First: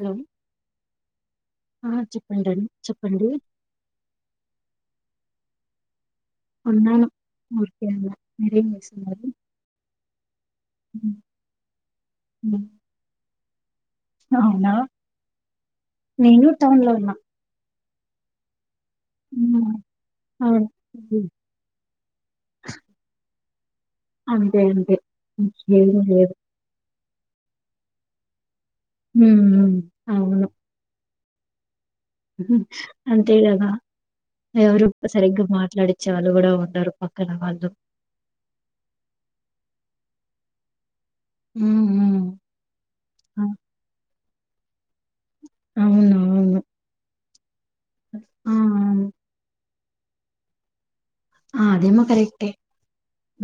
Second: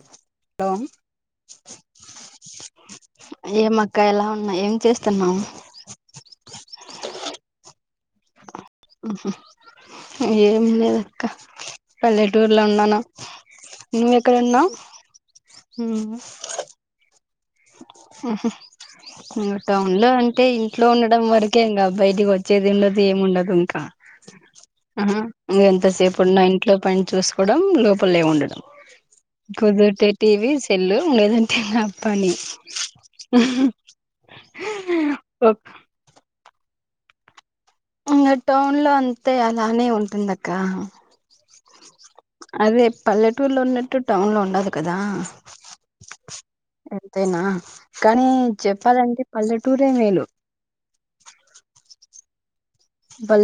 Hello hello ఆ చెప్పండండి చెప్పండి ఏమక్క ఎలా ఉన్నా ఏం చేస్తున్నావు ఉన్నాను ఊరికే అలా మీ హు ఏమి ఉమ్, లేదక్క పల్లెటూర్లో ఉమ్. ఉన్నాను నువ్వెక్కడున్నావ్ అవునా నేను టౌన్ లో ఉన్నా మ్ హూ ఇంగ ఉమ్, టౌన్ లో అంటే అవును ఇంట్లో ఉండడం ఉమ్, వరకే ఇంక బయిటికి వచ్చేది ఉండదు ఏమి ఉండదు ఆ అంతే ఇంగ అంతే ఏమి ఎంతసేపు లేదు ఉన్నా ఇంట్లో పని చూసుకోడం లోపలే ఉండడం ఉమ్, కుదిరితే అవును టీవీ సెల్లు లేదంటే నా పని అంతే గదా ఎవరు సరిగ్గా మాట్లాడిచ్చే వాళ్ళు కూడా ఉండరు పక్కన వాళ్ళు ఇంగ టౌన్ లో అంతే అలానే ఉంటుందక్క ఉహూ అదే పల్లెటూరులో ఉన్నట్టు టౌన్ లో ఉండదు కదా అవును అవును అంతేనా కానీ ఆ చెప్పాలంటే పల్లెటూరే మేలు ఆ అదీను కరెక్టే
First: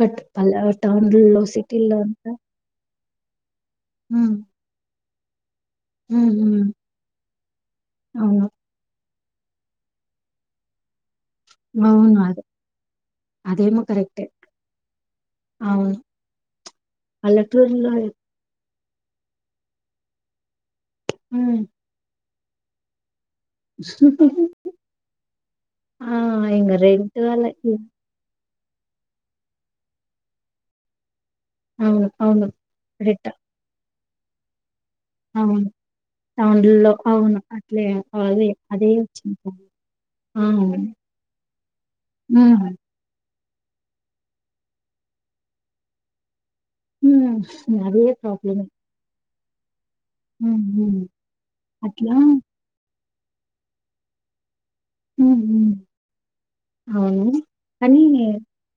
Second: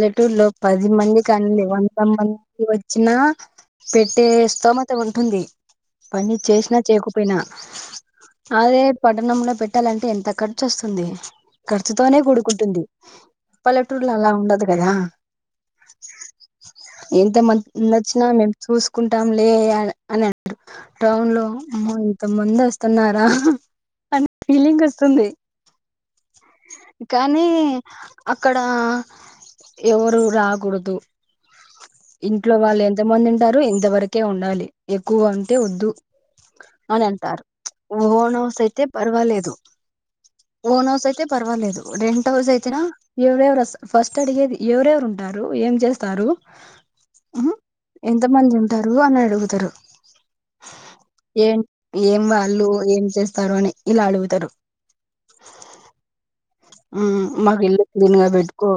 బట్ పల్లె పది మందికి టౌన్లో అని సిటీల్లో వంట అంతా మంచిగ వచ్చినా పెట్టే ఉమ్, స్తోమత కుడ ఉంది ఉమ్, పని ఉమ్, చేసినా చేయకపోయినా అవును అదే పటణంలో పెట్టాలంటే ఎంత ఖర్చోస్తుంది ఖర్చుతోనే అవును అదే కూడుకుంటుంది అదేమో పల్లెటూరు కరెక్టే అలా ఉండదు కదా అవును పల్లెటూరులో ఎంతమందొచ్చిన మేం చూసుకుంటాం లే అని అంటారు టౌన్ లో హ్మ్ అమ్మ ఇంత మందొస్తున్నారా అని ఫీలింగ్ వస్తుంది ఆ ఇంగ రెంట్ కానీ వాళ్ళకి ఆ అక్కడ ఎవరు రాకూడదు అవును అవును ఇంట్లో వాళ్ళు ఎంత రెట్ట మంది ఉంటారు ఇంతవరకే ఉండాలి ఎక్కువ ఉంటే అవును వద్దు టౌన్లో అని అవును అంటారు అట్లే ఓన్ అదే హౌస్ అయితే అదే వచ్చింది పర్వాలేదు అవును ఓన్ హౌస్ అయితే పర్వాలేదు రెంట్ హౌస్ హ్మ్ అయితేనా ఎవర ఫస్ట్ అడిగేది ఎవరెవరు ఉంటారు ఏం చేస్తారు హ్మ్ అదే ఎంత మంది ప్రాబ్లమే ఉంటారు అని అడుగుతారు హ్మ్ హ్మ్ ఏం అట్లా ఏం వాళ్ళు ఏం చేస్తారు అని ఇలా అడుగుతరు హ్మ్ హ్మ్ హ్మ్ అవును మాకు ఇళ్ళు కానీ క్లీన్గా పేటుకో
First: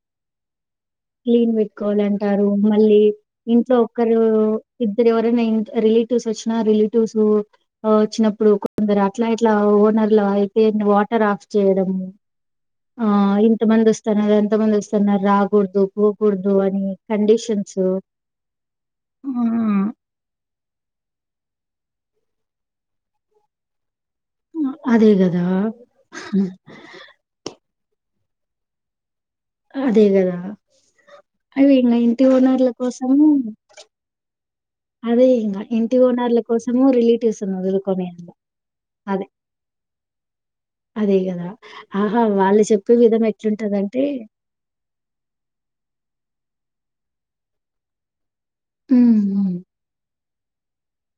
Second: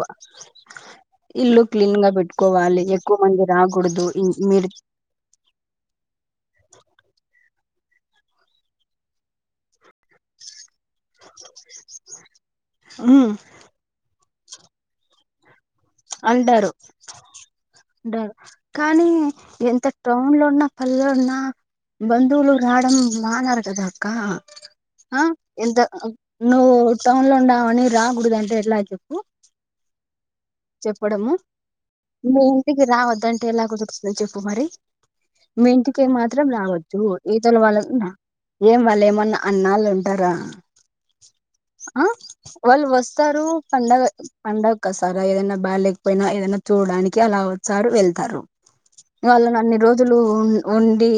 క్లీన్ పెట్టుకోవాలంటారు మళ్ళీ ఎక్కువ మంది ఇంట్లో రాకూడదు ఒక్కరు ఇన్- మీరు ఇద్దరు ఎవరైనా రీ రిలేటివ్స్ వచ్చిన రిలేటివ్స్ వచ్చినప్పుడు కొందరు అట్లా ఇట్లా ఓ ఇట్లా అయితే వాటర్ ఆఫ్ చేయడం ఆ హ్మ్ ఇంత మంది వస్తున్నారు అంతమంది వస్తున్నారు రాకూడదు పోకూడదు అని కండిషన్ ఉండారు కానీ ఎంత టౌన్ లో ఉన్నా పల్లెలో ఉన్నా బంధువులు రాడం మానరు కదా కహా అదే ఆ కదా ఎంత నువ్వు టౌన్ లో ఉండావని రాముడుదంటే ఎట్లా చెప్పు అదే కదా చెప్పడము అవి ఇంగ ఇంటి మీ ఓనర్ల ఇంటికి కోసము రావద్దంటే ఎలా కుదురుతది చెప్ అదే ఇంగ మీ ఇంటి ఇంటికే ఓనర్ల మాత్రం కోసము రావచ్చు రిలేటివ్స్ ను ఇవతల వాళ్ళ వదులుకొని ఏం వాళ్ళేమన్నా అన్నాళ్ళు ఉంటారా అదేలే ఆ వాళ్ళు వస్తారు ఎట్లుంటదంటే పండగ పండకొస్తారూ ఏదైనా బాలేకపోయినా ఏదైనా చూడడానికి అలా వస్తారు వెళ్తారు హ్మ్. వాళ్ళని హ్మ్. అన్ని రోజులు ఉండి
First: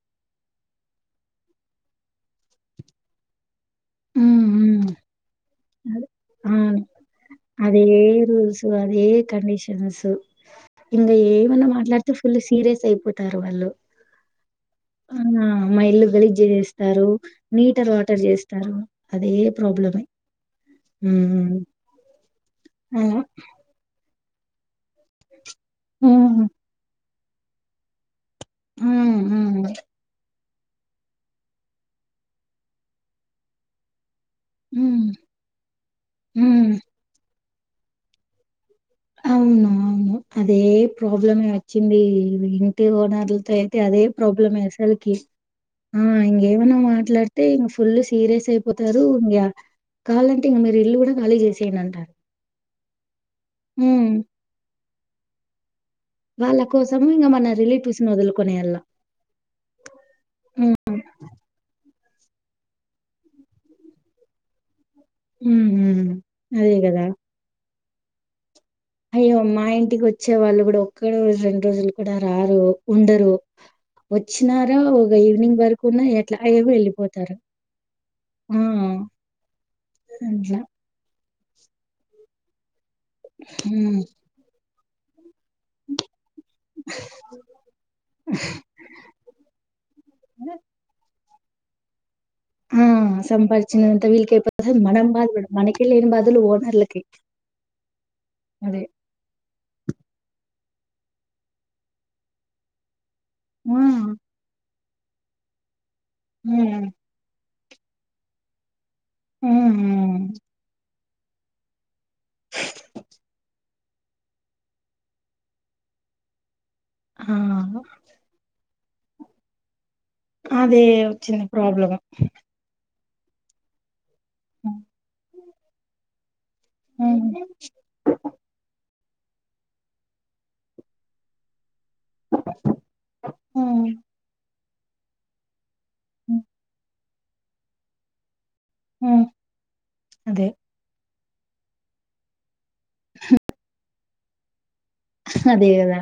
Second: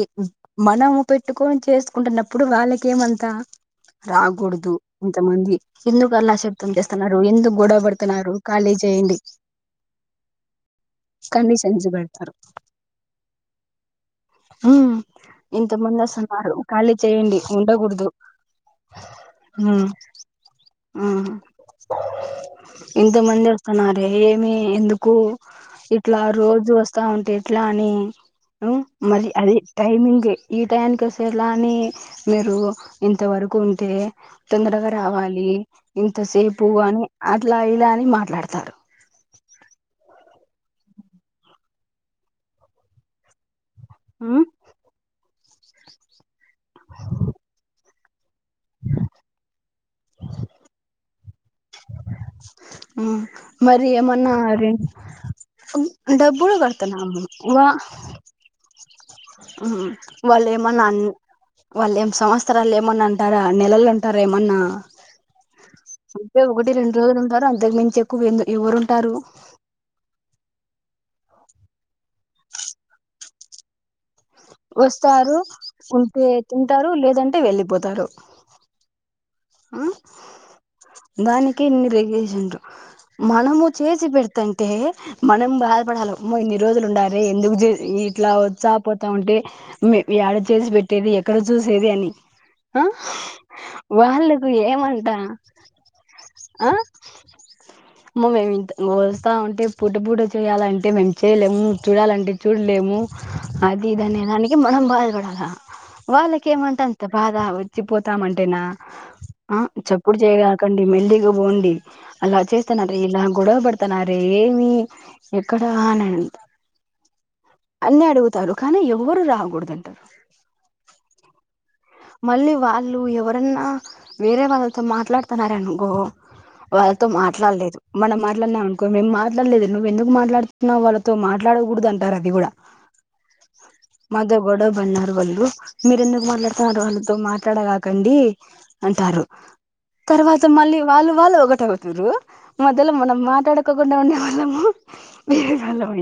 మనం పెట్టుకొని చేసుకుంటున్నప్పుడు వాళ్ళకేమంతా హ్మ్. రాగూడదు హ్మ్. ఇంత మంది అదే ఎందుకు అలా శబ్దం అవును చేస్తన్నారు ఎందుకు గొడవ అదే పడుతున్నారు రూల్స్ ఖాళీ జేయండి ఇంకా ఏమన్నా మాట్లాడితే ఫుల్ సీరియస్ అయిపోతారు వాళ్ళు ఆ మా ఇంతమంది ఇల్లు గలీజ్ వస్తున్నారు ఖాళీ చేసేస్తారు చేయండి నీటర్ వాటర్ చేస్తారు అదే ఆ ప్రాబ్లమే ఆ ఉమ్ ఇంత అలా మంది వస్తున్నారే ఏమి ఎందుకు ఇట్లా ఉమ్ రోజు వస్తా ఉం డేట్లా అని ఉ ఉమ్ మరి అది ఉమ్ టైమింగ్ ఎ ఈ టయానికి వస్తే ఎట్లా అని మీరు ఇంతవరకు ఉంటే తొందరగా ఉమ్ రావాలి ఇంతసేపు ఉమ్ అని అట్లా ఇలా అని మాట్లాడతారు అవును అవును అదే ప్రాబ్లమే వచ్చింది ఇంటి ఓనర్లతో అదే ప్రాబ్లం అసలకి ఇంకేమన్నా మాట్లాడితే ఫుల్ సీరియస్ అయిపోతారు ఇంకా కాలంటే ఇక మీరు ఇల్లు కూడా ఖాళీ చేసేయండి అంటారు మరి హ్మ్. ఏమన్నా అరీ డబ్బులు వాళ్ళ కోసం కడతున్నాం మనం ఇంక మన వా రిలేటివ్స్ ని వదులుకునేయాల ఆ వాళ్లేమన్నా అన్ వాళ్ళు ఏమ సంవత్సరాలు ఏమన్నా అంటారా నెలలుంటారా ఏమన్నా ఉమ్ వుంటే ఒకటి అదే రెండు కదా రోజులు ఉంటారు అంతకు మించి ఎక్కువందు అయ్యో అమ్మా ఇంటికి వచ్చి వచ్చే వాళ్ళు కూడా ఒక్క రోజు రెండు రోజులు కూడా రారు ఉండరు వచ్చినారా ఒక వస్తారు ఈవినింగ్ వరకు ఉన్న ఉంటే ఎట్లా అయ్యో తింటారు వెళ్ళిపోతారు లేదంటే వెళ్ళిపోతారు ఆ ఆ [unintelligible] దానికి ఇన్ని రేగేషన్ మనము ఉమ్ చేసి పెడతంటే మనం బాధపడాలి అమ్మో ఇన్ని రోజులు ఉండాలే ఎందుకు ఇట్లా వచ్చా పోతా ఉంటే ఎడ చేసి పెట్టేది ఎక్కడ చూసేది ఆ సంపాదించినంత వీళ్ళకి వాళ్ళు అయిపోతది మనం ఏమంటా బాధపడం మనకే లేని బాధలు ఆ ఓనర్లకి అదే మేమిస్తా అంటే పూట పూట చేయాలంటే మేము చేయలేము చూడాలంటే చూడలేము ఆ అది ఇది అనేదానికి మనం బాధపడాలా వాళ్లకి ఏమంట ఉమ్ అంత బాధ చచ్చిపోతామంటేనా ఆ చప్పుడు ఉమ్ చేయగకండి మెల్లిగా పోండి అలా చేస్తానార ఇలా గొడవ బడ చెప్తున్నారు ఏమి ఎక్కడ అని ఆ అన్ని అడుగుతారు కానీ ఎవరు రాగుడదని అదే వచ్చింది ప్రాబ్లం మళ్ళీ వాళ్ళు ఎవరన్నా వేరే వాళ్ళతో మాట్లాడతన్నారనుకో వాళ్ళతో ఉమ్ మాట్లాడలేదు మనం మాట్లాడనామ అనుకో మేమ్ మళ్ళీ ఇది నువ్వు ఎందుకు మాట్లాడుతున్నా వాళ్ళతో మాట్లాడకూడదు అ అది కూడా ఉమ్ మాతో గొడవపడినారు వాళ్ళు మీరు ఎందుకు మాట్లాడుతున్నారు వాళ్ళతో మాట్లాడగాకండి అంటారు ఉమ్ తర్వాత అదే మళ్ళీ వాళ్ళు వాళ్ళు ఒకటవుతారు మధ్యలో మనం మాట్లాడుకోకుండా ఉండే వాళ్ళము అదే కదా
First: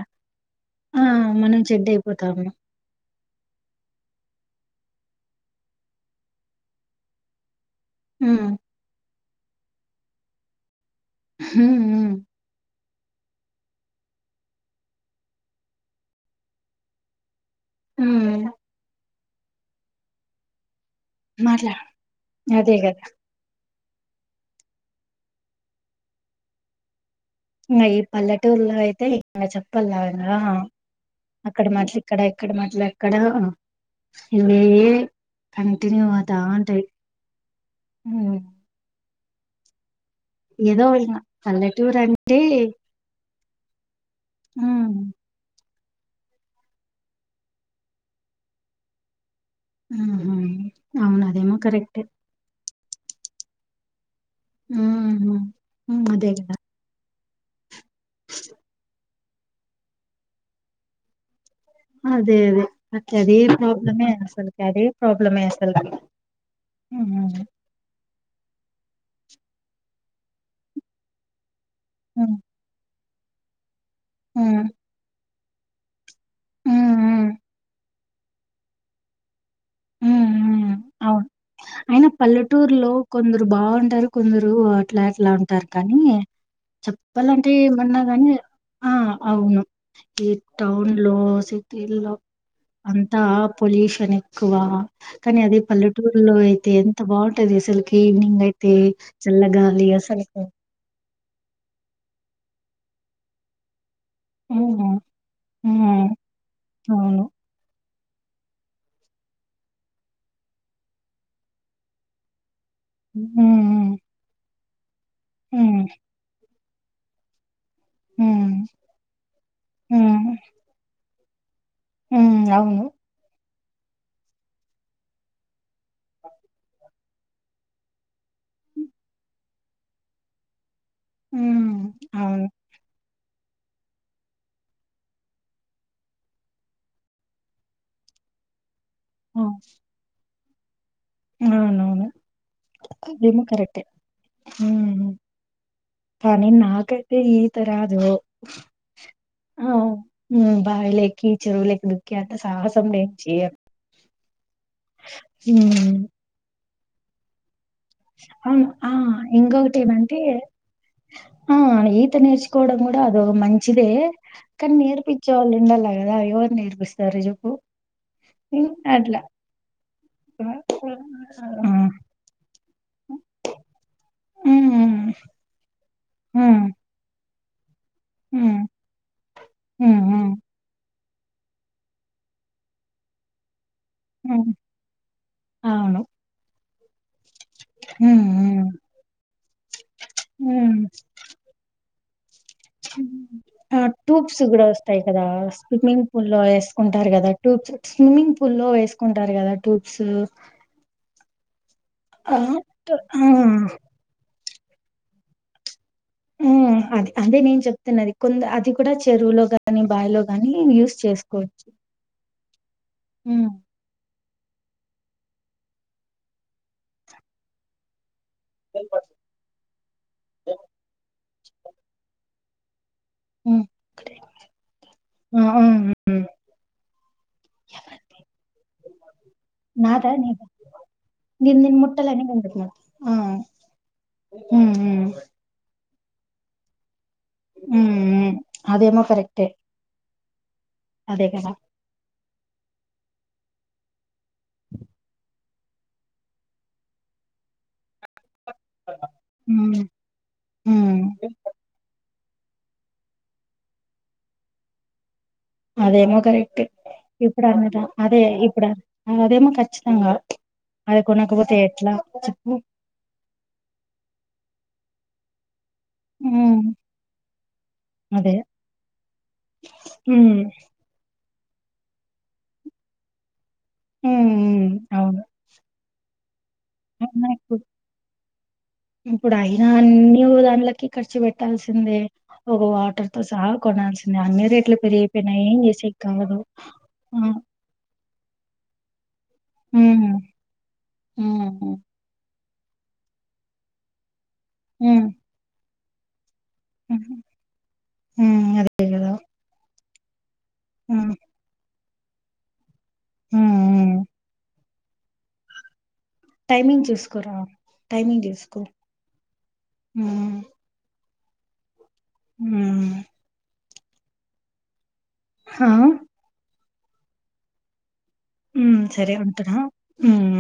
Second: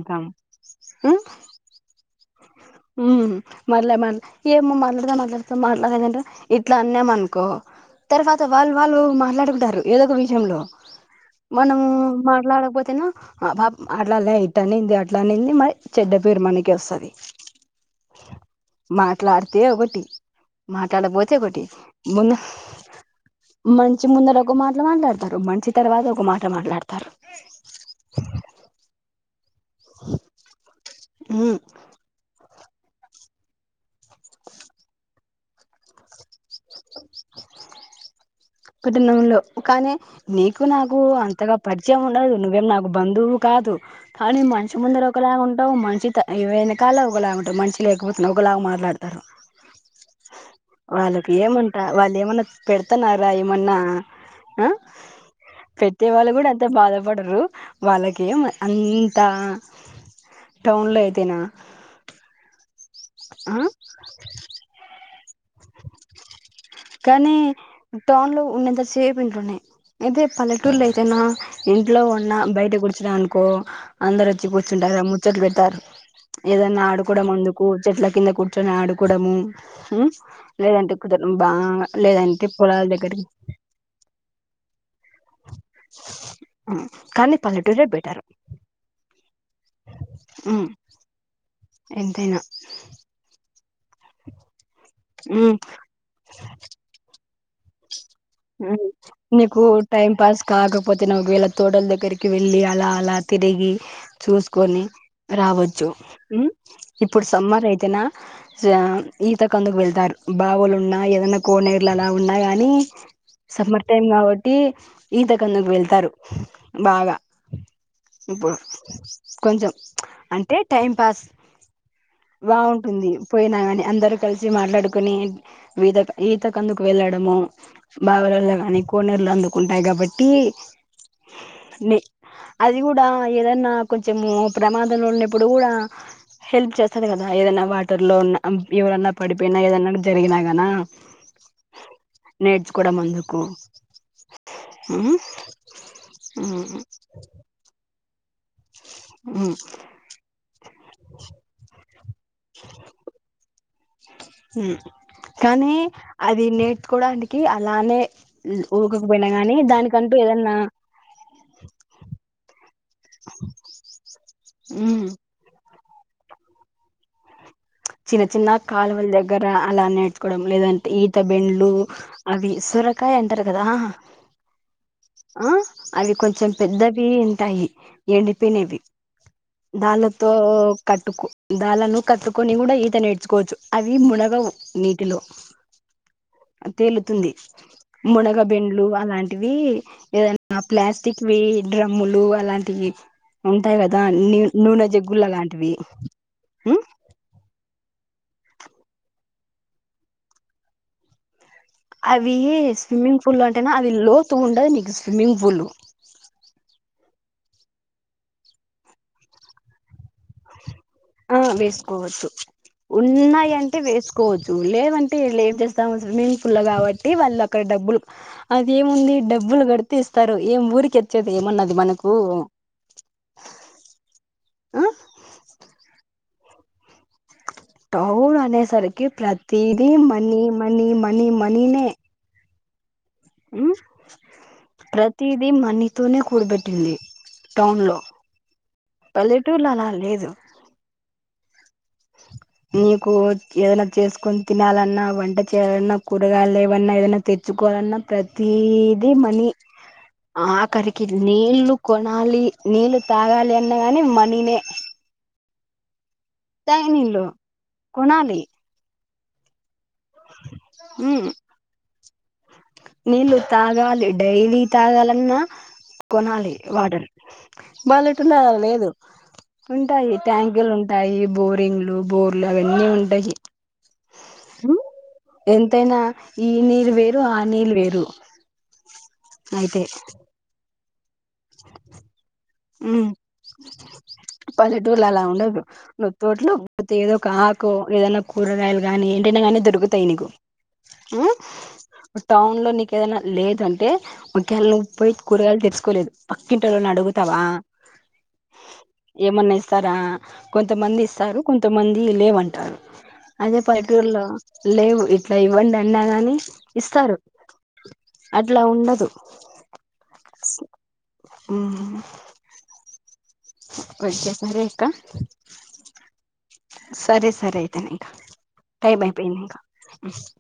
ఆ మనం చెడ్డ [unintelligible] అయిపోతాము మళ్లే మళ్లే ఏమ మట్లాడితే మట్లాడుత మాట్లాడదంటే ఇట్లా అన్నామ అనుకో తర్వాత ఉమ్ వాళ్ళు వాళ్ళు మాట్లాడుకుంటారు ఏదో ఒక విషయంలో ఉమ్ మనం ఉమ్ మాట్లాడకపోతే తిను అట్లా ఇట్ అనింది అట్లానింది మరి చెడ్డ పేరు మనకే వస్తుది ఆ మాట్లాడితే ఒకటి మాట్లాడకపోతే ఒకటి మాట్లా ముందు అదే కదా మంచి ముందర ఒక మాట మాట్లాడతారు మంచి తర్వాత ఒక మాట మాట్లాడతారు ఇంగ ఈ పల్లెటూరులో [unintelligible] హ్మ్ ఇక్కడ మాటలు అక్కడ ఇవే కంటిన్యూ అయి దా ఉంటాయి ఉ ఉండవు కానీ నీకు ఏదో నాకు ఇంగ అంతగా పల్లెటూరు పరిచయం ఉండదు అంటే నువ్వేం నాకు బంధువు కాదు కానీ మనిషి ఉమ్ ముందర ఒకలాగా ఉంటావు మనిషి చిత వెనకాల ఒకలాగా ఉంటరు మంచి లేకపో ఒకలాగా మాట్లాడతారు హు హుం వాళ్ళకి ఏమంటా వాళ్ళు ఏమన్న పెడతన్నారా ఏమన్నా ఆ ఉహు పెట్టే వాళ్ళు అదే కూడా కదా అంత బాధపడ. రు వాళ్ళకే అంత టౌన్ లో అయితేనా అదే అదే అక అదే ఆ ప్రాబ్లమే అసలు కదే ప్రాబ్లమే అసలు కానీ టౌన్ లో ఉన్నంతసేపు ఇంట్లోనే అయితే పల్లెటూర్లో అయితేనా. ఇంట్లో ఉన్న ఉమ్ బయట కూర్చునామ్ అనుకో అందరు వచ్చి ఉమ్ కూర్చుంటా రము ముచ్చట్లు పెడ్తార్ ఏదన్నా ఉమ్ ఉమ్ ఆడుకోవడం అందుకు చెట్ల కింద కూర్చొని ఆడుకోవడము. ఉమ్ ఉమ్ లేదంటే అవును కుదర బా అయినా లేదంటే పొలాల పల్లెటూరులో దగ్గరికి కొందరు బాగుంటారు కొందరు అట్లా అట్లా టారు కానీ కానీ చెప్పాలంటే పల్లెటూరే ఏమన్నా బెటర్ కాని ఆ అవును ఈ ఉమ్ టౌన్ లో, సిటీ లో ఎంతైనా అంతా. పొల్యూషన్ ఎక్కువ కానీ ఉమ్ అదే పల్లెటూరులో అయితే ఎంత బాగుంటది, అసలుకి ఈవినింగ్ అయితే ఉమ్ నీకు చల్లగాలి. టైం అసలుకు. పాస్ కాకపోతేనో ఒకవేళ తోటల దగ్గరికి వెళ్ళి అలా అలా తిరిగి చూసుకొని హ్మ్. రావచ్చు హ్మ్. హు అవును. ఇప్పుడు సమ్మర్ అయితేనా ఈత కందుకు వెళ్తారు బావులు ఉన్నా, ఏదన్నా కోనేరులు అలా ఉన్నా కానీ. సమర్ హ్మ్. టైం కాబట్టి ఈత కన్నాకు హ్మ్. వెళ్తారు బాగా ఇప్పుడు హ్మ్. కొంచెం హ్మ్. అంటే టైం పాస్ హ్మ్. అవును. బాగుంటుంది పోయినా కాని అందరుకలిసి మాట్లాడుకుని ఈత ఈత కందుకు వెళ్ళడము బావలల్లో కానీ కోనేరుల అందు ఉంటాయి కాబట్టి హ్మ్. నే అవును. అది కూడా ఆ ఏదన్నా కొంచెము ప్రమాదంలో ఉన్నప్పుడు గూడా హెల్ప్ చేస్తది కదా ఏదన్నా వాటర్ లో ఉన్నా అం ఎవరన్నా హ్మ్. పడిపోయినా ఏదన్నా జరిగినా గానా అవునవును అందుకు ఇదేమో కరెక్టే ఊ ఉమ్ కానీ ఉమ్ నాకైతే ఈత రాదు ఊ ఉమ్ బావిలేకి చెరువులేకి దూకే అంత సాహసం నేను చేయను ఉమ్ హ్మ్ కానీ అది కోవడానికి ఆ అ ఆ ఇంకొకటి దానికంటూ ఏమంటే ఏదన్నా ఆ ఈత నేర్చు కోవడం కూడా అదోక మంచిదే కానీ ఉమ్ నేర్పిచ్చేవాళ్ళు ఉండాల కదా ఎవరు నేర్పిస్తారు జెప్పు చిన్న చిన్న కాలువల దగ్గర అలా నే తుకోవడం ఆ లేదంటే ఈత బెండ్లు అవి సొరకాయ అంటారు కదా హా హ్మ్ హ్మ్ ఆ అవి కొంచెం హ్మ్ పెద్దవి ఉంటాయి ఎండిపోయినది హ్మ్ దాలతో హ్మ్ కట్టుకు దాలను కట్టు కోని కూడా ఈత నేర్చుకోవచ్చు అవి మునగవు హ్మ్ నీటిలో అవును తేలుతుంది హ్మ్ హ్మ్ మునగబెండ్లు అలాంటివి ఏదన్నా హ్మ్ ప్లాస్టిక్ వి డ్ర మ్ములు అలాం ఆ ట్యూబ్స్ కూడా నూనె వస్తాయి జగ్గులు కదా అలాంటివి స్విమ్మింగ్ పూల్ లో ఉమ్, ఏసుకుంటారు కదా ట్యూబ్స్ స్విమ్మింగ్ పూల్ లో ఏసుకుంటారు కదా ట్యూబ్సు అవి ఆ స్విమ్మింగ్ పూల్ అంటేనా అది లోతు ఉండదు నీకు స్విమ్మింగ్ పూల్ ఊ అది అదే నేను చెప్తున్నది కొంద్ అది కూడా చెరువులో గాని బాయిలో గానీ యూస్ ఆ చేసుకోవచ్చు వేసుకోవదు ఉమ్. ఉన్నాయింటే వేసుకో కోవొదు లేవంటే ఏం చేస్తాము స్విమ్మింగ్ పూల్ కాబట్టి వాళ్ళు అక్కడ డబ్బులు అది ఏముంది డబ్బులు కడితే ఇస్తారు ఏం ఊరికే ఇచ్చేది ఏమన్నది మనకు ఆ మ్ టౌన్ [unintelligible] ప్రతిదీ నాదా మనీ నీదా మనీ మనీ దీన్ దీన్ మనీనే ముట్టలని కంటున్నా ప్రతిది మని తోనే కూడబెట్టింది టౌన్ లో అదేమో కరెక్టే పల్లెటూర్లో అలా లేదు అదే కదా నీకు ఏదనా చేసుకొని తినాలన్నా వంట చేయలన్నా కూరగాయలు ఏవన్నా ఏదైనా తెచ్చుకోవాలన్నా ప్రతి ప్రతిదీ మని ఉమ్, ఆఖరికి ఉమ్. నీళ్లు కోన కొనాలి నీళ్ళు తాగాలి అన్నగాని మనీనే అదేమా కరెక్ట్ తాగే నీళ్లు ఇప్పుడన్నద అదే కొనాలి ఇప్పుడ అదిమో ఖచ్చి నిజంగా అది కొన్నాకపోతే ఏట్లా నీళ్ళు తాగాలి డైలీ తాగాలన్నా కొనాలి ఉమ్ వాటర్ అదే [unintelligible] లేదు ఉంటాయి ఉమ్ ట్యాంకులు ఉంటాయి బోర్ బింగ్లూ బోర్లు అవన్నీ ఉంటాయి ఉమ్ ఉమ్, అవును ఎంతైనా ఈ నీరు వేరు అయినా ఆ ఇప్పుడు నీల్ వేరు ఇప్పుడు అయినా అయితే అన్ని కూడా అండ్లకే ఖర్చు పెట్టాల్సిందే ఒక వాటర్ ఉమ్ తో సహా కొనాల్సిందే అన్ని రేట్లు పెరిగియిపోయినాయి ఏం చేసే నొత్తట్లో ప్రతి ఏదో ఒక ఆకు ఏదన్న కూరగాయలు గానీ ఏంటనా గానీ దొరుకుతాయి ఉమ్ నీకు ఉమ్ ఊ టౌన్ లో నీకు ఏదైనా లేదంటే ఒకేళ నువ్వు ఉమ్ పోయి కూరగాయలు తెచ్చుకోలేదు పకింటోలని ఉమ్ అడుగుతావా ఉమ్, అదే కదా ఏమన్న ఇస్తారా కొంతమంది ఉమ్ ఇస్తారు కొంతమంది లేవంటారు ఉమ్ అదే ఉమ్. పల్లెటూరులో లేవు ఇట్లా ఇవ్వండి అంటే అన్నాగాని టైమింగ్ ఇస్తారు చూసుకోరా అట్లా ఉండదు ఊ ఉ ఉ వచ్చేసారా ఇంక హా సరే సరే అయితే నింకా హ్మ్. టైమ్ సరే అయిపోయింది ఉంటున్నా. ఇంక హ్మ్.